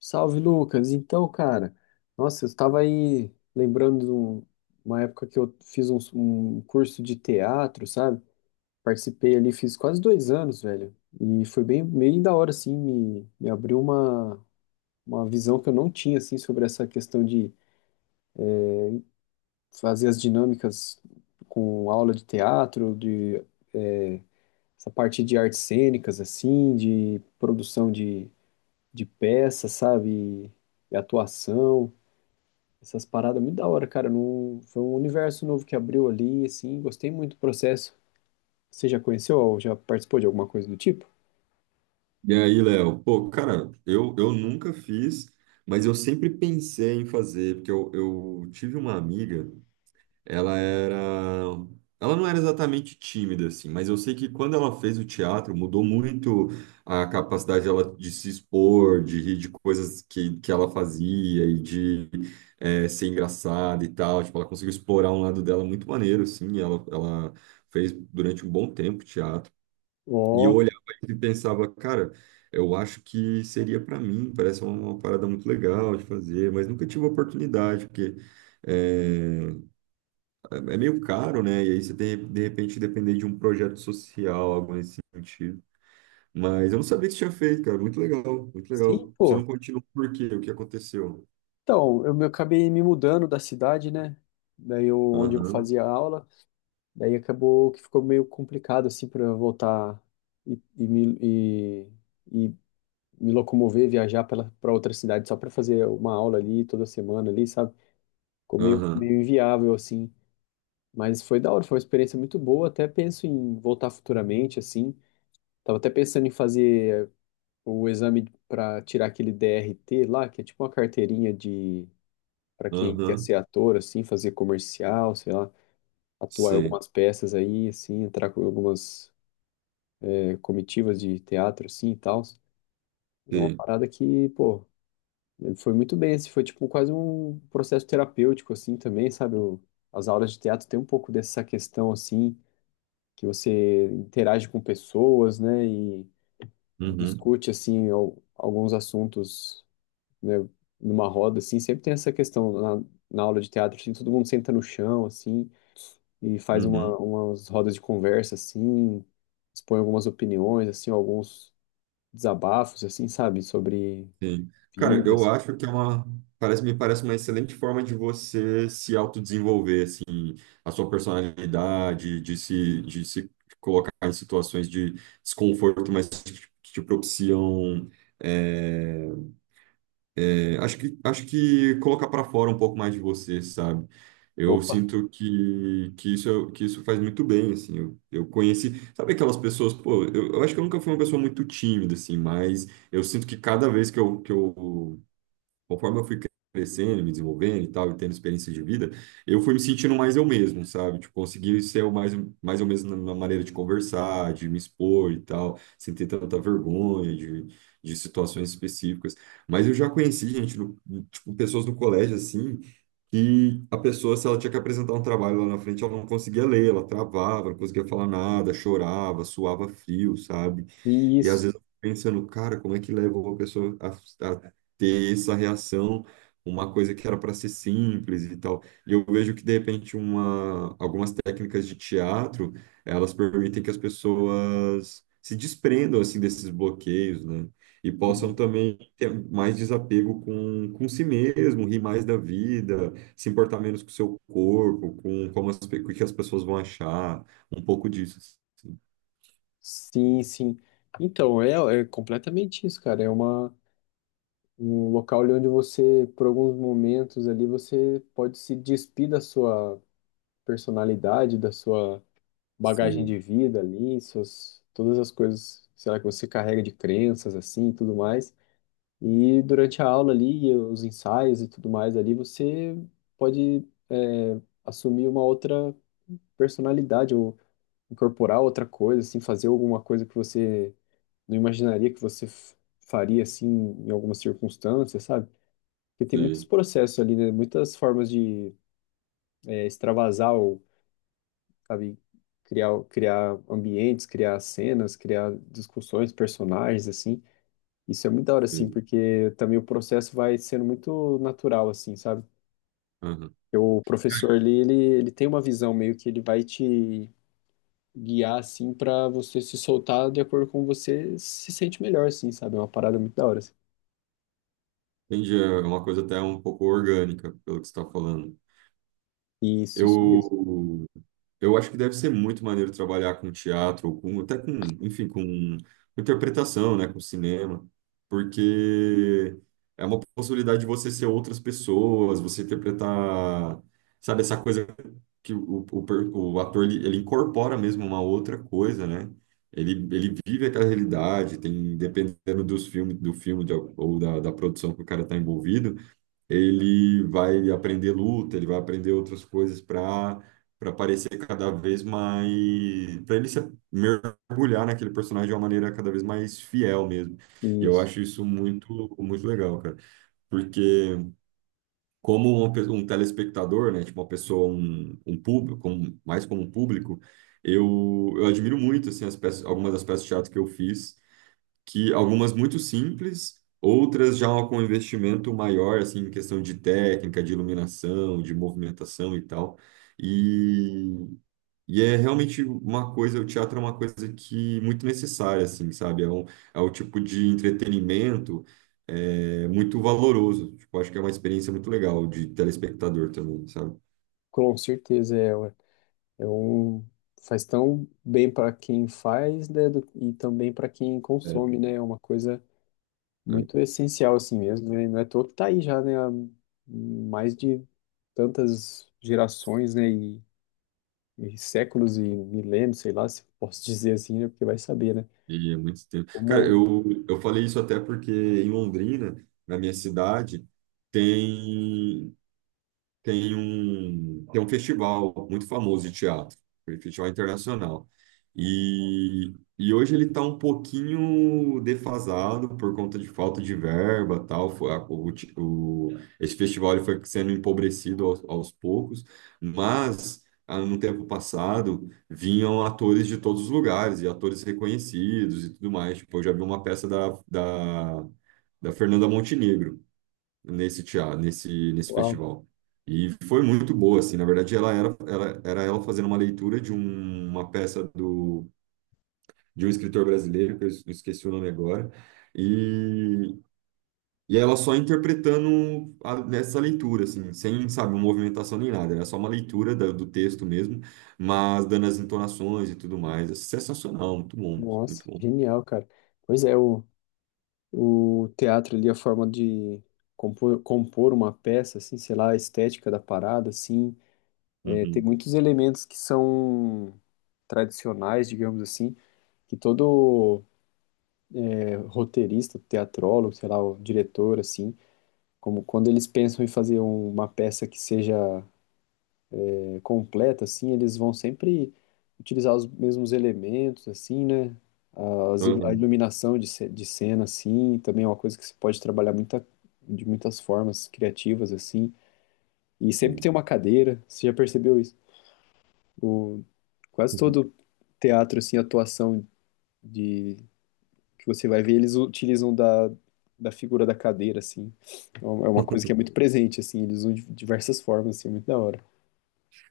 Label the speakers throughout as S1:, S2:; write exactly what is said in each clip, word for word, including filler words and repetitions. S1: Salve, Lucas. Então, cara, nossa, eu estava aí lembrando de um- uma época que eu fiz um, um curso de teatro, sabe? Participei ali, fiz quase dois anos, velho. E foi bem, bem da hora, assim, me, me abriu uma, uma visão que eu não tinha, assim, sobre essa questão de fazer as dinâmicas com aula de teatro, de eh, essa parte de artes cênicas, assim, de produção de, de peças, sabe? E atuação. Essas paradas muito da hora, cara. Não... Foi um universo novo que abriu ali, assim. Gostei muito do processo. Você já conheceu ou já participou de alguma coisa do tipo?
S2: E aí, Léo? Pô, cara, eu, eu nunca fiz, mas eu sempre pensei em fazer, porque eu, eu tive uma amiga, ela era. Ela não era exatamente tímida, assim, mas eu sei que quando ela fez o teatro, mudou muito a capacidade dela de se expor, de rir de coisas que, que ela fazia e de eh, ser engraçada e tal. Tipo, ela conseguiu explorar um lado dela muito maneiro, assim, ela, ela fez durante um bom tempo teatro. E eu
S1: Ó,
S2: olhava e pensava, cara, eu acho que seria para mim, parece uma uma parada muito legal de fazer, mas nunca tive oportunidade, porque eh, é, é meio caro, né? E aí você tem, de repente, depender de um projeto social, algo nesse sentido. Mas eu não sabia que você tinha feito, cara. Muito legal, muito
S1: sim,
S2: legal. Você
S1: pô.
S2: não continuou por quê? O que aconteceu?
S1: Então, eu me- acabei me mudando da cidade, né? Daí eu, onde eu
S2: Aham,
S1: fazia aula, daí acabou que ficou meio complicado, assim, para eu voltar e, e me, e, e me locomover, viajar pela para outra cidade só para fazer uma aula ali toda semana ali, sabe? Ficou meio,
S2: aham,
S1: meio inviável, assim. Mas foi da hora, foi uma experiência muito boa. Até penso em voltar futuramente, assim. Tava até pensando em fazer o exame para tirar aquele D R T lá, que é tipo uma carteirinha de para quem quer
S2: aham.
S1: ser ator, assim, fazer comercial, sei lá, atuar em
S2: Sei,
S1: algumas peças aí, assim, entrar com algumas eh, comitivas de teatro, assim, e tal. É uma
S2: sei.
S1: parada que, pô, foi muito bem, assim, foi tipo quase um processo terapêutico, assim, também, sabe? O- as aulas de teatro tem um pouco dessa questão, assim, que você interage com pessoas, né, e
S2: Uhum,
S1: discute assim al- alguns assuntos, né, numa roda assim, sempre tem essa questão na, na aula de teatro, assim, todo mundo senta no chão assim e faz
S2: uhum.
S1: uma, umas rodas de conversa assim, expõe algumas opiniões assim, alguns desabafos assim, sabe, sobre
S2: Sim. Cara,
S1: vida
S2: eu
S1: assim.
S2: acho que é uma. Parece, me parece uma excelente forma de você se autodesenvolver, assim, a sua personalidade, de se, de se colocar em situações de desconforto, mas que te que te propiciam. é, é, acho que, acho que colocar para fora um pouco mais de você, sabe? Eu
S1: Opa,
S2: sinto que, que isso, que isso faz muito bem, assim. Eu, eu conheci. Sabe aquelas pessoas, pô, eu, eu acho que eu nunca fui uma pessoa muito tímida, assim, mas. Eu sinto que cada vez que eu, que eu conforme eu fui crescendo, me desenvolvendo e tal, e tendo experiência de vida, eu fui me sentindo mais eu mesmo, sabe? Tipo, consegui ser o mais, mais eu mesmo na na maneira de conversar, de me expor e tal, sem ter tanta vergonha de, de situações específicas. Mas eu já conheci gente, no- tipo, pessoas no colégio, assim, que a pessoa, se ela tinha que apresentar um trabalho lá na frente, ela não conseguia ler, ela travava, não conseguia falar nada, chorava, suava frio, sabe? E às
S1: isso.
S2: vezes eu fico pensando, cara, como é que leva uma pessoa a, a ter essa reação, uma coisa que era para ser simples e tal. E eu vejo que, de repente, uma, algumas técnicas de teatro, elas permitem que as pessoas se desprendam, assim, desses bloqueios, né? E possam
S1: Uhum.
S2: também ter mais desapego com, com si mesmo, rir mais da vida, se importar menos com o seu corpo, com como as, pe- o que as pessoas vão achar, um pouco disso.
S1: Sim, sim. Então, é, é completamente isso, cara. É uma um local ali onde você, por alguns momentos ali, você pode se despir da sua personalidade, da sua bagagem de
S2: Sim,
S1: vida ali, suas, todas as coisas, sei lá, que você carrega de crenças assim e tudo mais. E durante a aula ali, e os ensaios e tudo mais ali, você pode é, assumir uma outra personalidade ou incorporar outra coisa, assim, fazer alguma coisa que você não imaginaria que você f- faria assim em algumas circunstâncias, sabe? Porque tem muitos
S2: sim,
S1: processos ali, né? Muitas formas de é, extravasar ou, sabe, criar, criar ambientes, criar cenas, criar discussões, personagens, assim. Isso é muito da hora, assim,
S2: sim.
S1: porque também o processo vai sendo muito natural, assim, sabe?
S2: Aham.
S1: Porque o professor ali, ele, ele tem uma visão meio que ele vai te guiar, assim, para você se soltar de acordo com você se sente melhor, assim, sabe? É uma parada muito da hora, assim.
S2: Entendi, é uma coisa até um pouco orgânica, pelo que você está falando.
S1: Isso, isso mesmo.
S2: Eu, eu acho que deve ser muito maneiro trabalhar com teatro, ou com, até com, enfim, com interpretação, né, com cinema, porque é uma possibilidade de você ser outras pessoas, você interpretar, sabe, essa coisa que o, o, per- o ator, ele, ele incorpora mesmo uma outra coisa, né? Ele, ele vive aquela realidade, tem, dependendo dos filmes, do filme de- ou da, da produção que o cara está envolvido, ele vai aprender luta, ele vai aprender outras coisas para para parecer cada vez mais, para ele se mergulhar naquele personagem de uma maneira cada vez mais fiel mesmo. E eu
S1: Isso.
S2: acho isso muito muito legal, cara, porque como uma pe- um telespectador, né, tipo uma pessoa, um, um público, como- mais como um público, eu, eu admiro muito assim as peças, algumas das peças de teatro que eu fiz que algumas muito simples, outras já com investimento maior, assim, em questão de técnica, de iluminação, de movimentação e tal. E, e é realmente uma coisa, o teatro é uma coisa que muito necessária, assim, sabe? É um, é um tipo de entretenimento é, muito valoroso. Tipo, acho que é uma experiência muito legal de telespectador também, sabe?
S1: Com certeza é, ué. É um faz tão bem para quem faz, né, do- e também para quem
S2: É, é,
S1: consome, né? É uma coisa muito essencial assim mesmo, né? Não é à toa que tá aí já, né? Há mais de tantas gerações, né? E, e séculos e milênios, sei lá, se posso dizer assim, né? Porque vai saber, né?
S2: e é muito tempo. Cara,
S1: Como,
S2: eu, eu falei isso até porque em Londrina, na minha cidade, tem. tem um, tem um festival muito famoso de teatro, um festival internacional. E, e hoje ele está um pouquinho defasado por conta de falta de verba, tal. Foi, a- o, ti- o- Esse festival ele foi sendo empobrecido aos, aos poucos, mas ah, no tempo passado vinham atores de todos os lugares e atores reconhecidos e tudo mais. Tipo, eu já vi uma peça da, da, da Fernanda Montenegro nesse teatro, nesse, nesse
S1: uau,
S2: festival. E foi muito boa, assim, na verdade ela era, era, era ela fazendo uma leitura de um- uma peça do, de um escritor brasileiro, que eu es- esqueci o nome agora, e, e ela só interpretando a, nessa leitura, assim, sem, sabe, uma movimentação nem nada, era só uma leitura da- do texto mesmo, mas dando as entonações e tudo mais, é sensacional, muito bom, muito
S1: nossa,
S2: bom.
S1: genial, cara. Pois é, o, o teatro ali, a forma de compor, compor uma peça, assim, sei lá, a estética da parada, assim. É, tem
S2: Uhum,
S1: muitos elementos que são tradicionais, digamos assim, que todo é, roteirista, teatrólogo, sei lá, o diretor, assim, como quando eles pensam em fazer um- uma peça que seja é, completa, assim, eles vão sempre utilizar os mesmos elementos, assim, né? As ilu- a
S2: uhum,
S1: iluminação de, ce- de cena, assim, também é uma coisa que se pode trabalhar muita, de muitas formas criativas, assim. E sempre
S2: sim.
S1: tem uma cadeira, você já percebeu isso? O, quase todo teatro, assim, atuação de que você vai ver, eles utilizam da, da figura da cadeira, assim. É uma é uma coisa que é muito presente, assim, eles usam de diversas formas, assim, é muito da hora.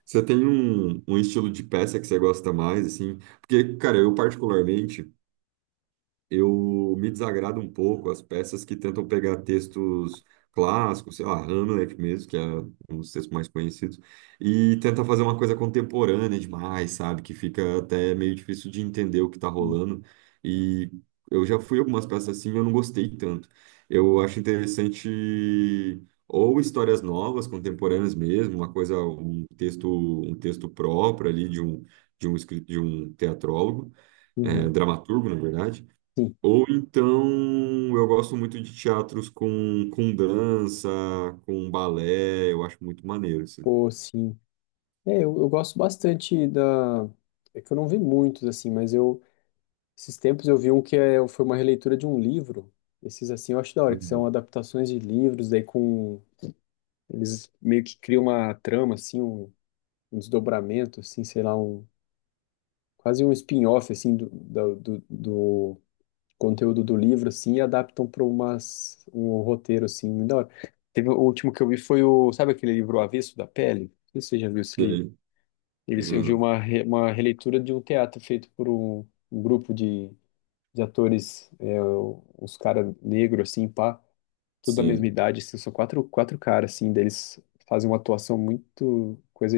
S2: Você tem um, um estilo de peça que você gosta mais, assim? Porque, cara, eu particularmente, eu me desagrada um pouco as peças que tentam pegar textos clássicos, sei lá, Hamlet mesmo, que é um dos textos mais conhecidos, e tenta fazer uma coisa contemporânea demais, sabe? Que fica até meio difícil de entender o que tá
S1: Sim.
S2: rolando. E eu já fui algumas peças assim, e eu não gostei tanto. Eu acho interessante ou histórias novas, contemporâneas mesmo, uma coisa, um texto, um texto próprio ali de um de um escrito de um teatrólogo, é,
S1: Uhum.
S2: dramaturgo, na verdade
S1: Sim.
S2: ou então, eu gosto muito de teatros com, com dança, com balé, eu acho muito maneiro, assim.
S1: Pô, sim. É, eu, eu gosto bastante da. É que eu não vi muitos, assim, mas eu. Esses tempos eu vi um que é, foi uma releitura de um livro. Esses, assim, eu acho da hora, que são
S2: Uhum.
S1: adaptações de livros, daí com. Eles meio que criam uma trama, assim, um- um desdobramento, assim, sei lá, um, quase um spin-off, assim, do, da- do, do conteúdo do livro, assim, e adaptam para umas, um roteiro, assim, muito da hora. Teve, o último que eu vi foi o, sabe aquele livro O Avesso da Pele? Não sei se você já viu esse livro.
S2: Sei,
S1: Eles, eu vi
S2: já-
S1: uma, re- uma releitura de um teatro feito por um, um grupo de, de atores, é, uns caras negros, assim, pá, tudo da mesma
S2: sei.
S1: idade, assim, são quatro, quatro caras, assim, deles fazem uma atuação muito coisa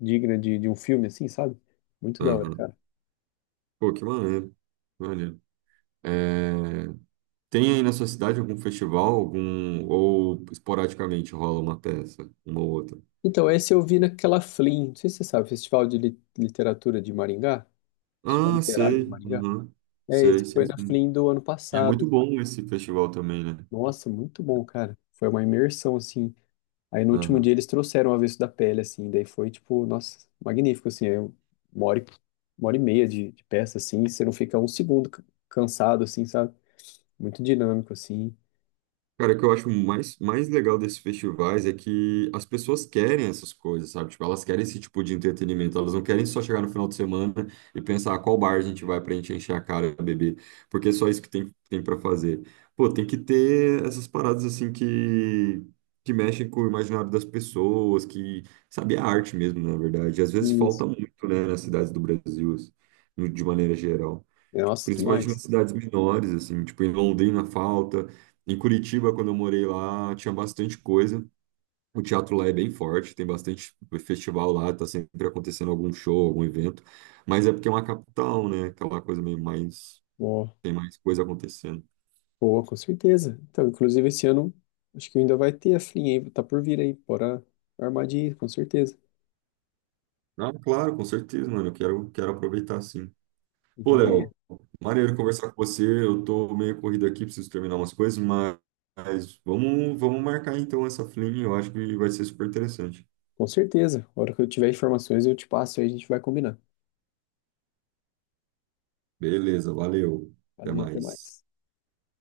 S1: digna de, de um filme, assim, sabe? Muito da hora,
S2: Aham.
S1: cara.
S2: Pô, que maneiro, que maneiro. É, tem aí na sua cidade algum festival, algum, ou esporadicamente rola uma peça, uma ou outra?
S1: Então, esse eu vi naquela Flim, não sei se você sabe, Festival de Li- Literatura de Maringá, Festival
S2: Ah,
S1: Literário
S2: sei,
S1: de Maringá.
S2: uhum.
S1: É, esse
S2: Sei,
S1: foi
S2: sim,
S1: na
S2: sim.
S1: Flim do ano
S2: E é muito
S1: passado.
S2: bom esse festival também, né?
S1: Nossa, muito bom, cara. Foi uma imersão, assim. Aí no último
S2: Aham.
S1: dia eles trouxeram O Avesso da Pele, assim, daí foi, tipo, nossa, magnífico, assim, é uma hora, e- uma hora e meia de, de peça, assim, você não fica um segundo ca- cansado, assim, sabe? Muito dinâmico, assim.
S2: Cara, o que eu acho mais, mais legal desses festivais é que as pessoas querem essas coisas, sabe? Tipo, elas querem esse tipo de entretenimento, elas não querem só chegar no final de semana e pensar "Ah, qual bar a gente vai pra gente encher a cara e beber, porque é só isso que tem, tem para fazer. Pô, tem que ter essas paradas assim que, que mexem com o imaginário das pessoas, que, sabe, é arte mesmo, na verdade. E às vezes
S1: Isso.
S2: falta muito, né, nas cidades do Brasil, assim, no- de maneira geral.
S1: Nossa,
S2: Principalmente nas
S1: demais.
S2: cidades menores, assim, tipo, em Londrina falta, em Curitiba, quando eu morei lá, tinha bastante coisa. O teatro lá é bem forte, tem bastante festival lá, tá sempre acontecendo algum show, algum evento, mas é porque é uma capital, né? Aquela coisa meio mais, tem mais coisa acontecendo.
S1: Pô, com certeza. Então, inclusive esse ano, acho que ainda vai ter a Flim aí, tá por vir aí, bora armar de ir, com certeza.
S2: Ah, claro, com certeza, mano, eu quero, quero aproveitar sim. Pô,
S1: Ideia.
S2: Léo, maneiro conversar com você, eu tô meio corrido aqui, preciso terminar umas coisas, mas, mas vamos, vamos marcar então essa flim, eu acho que vai ser super interessante.
S1: Com certeza. A hora que eu tiver informações, eu te passo aí, a gente vai combinar.
S2: Beleza, valeu. Até
S1: Valeu, até
S2: mais.
S1: mais.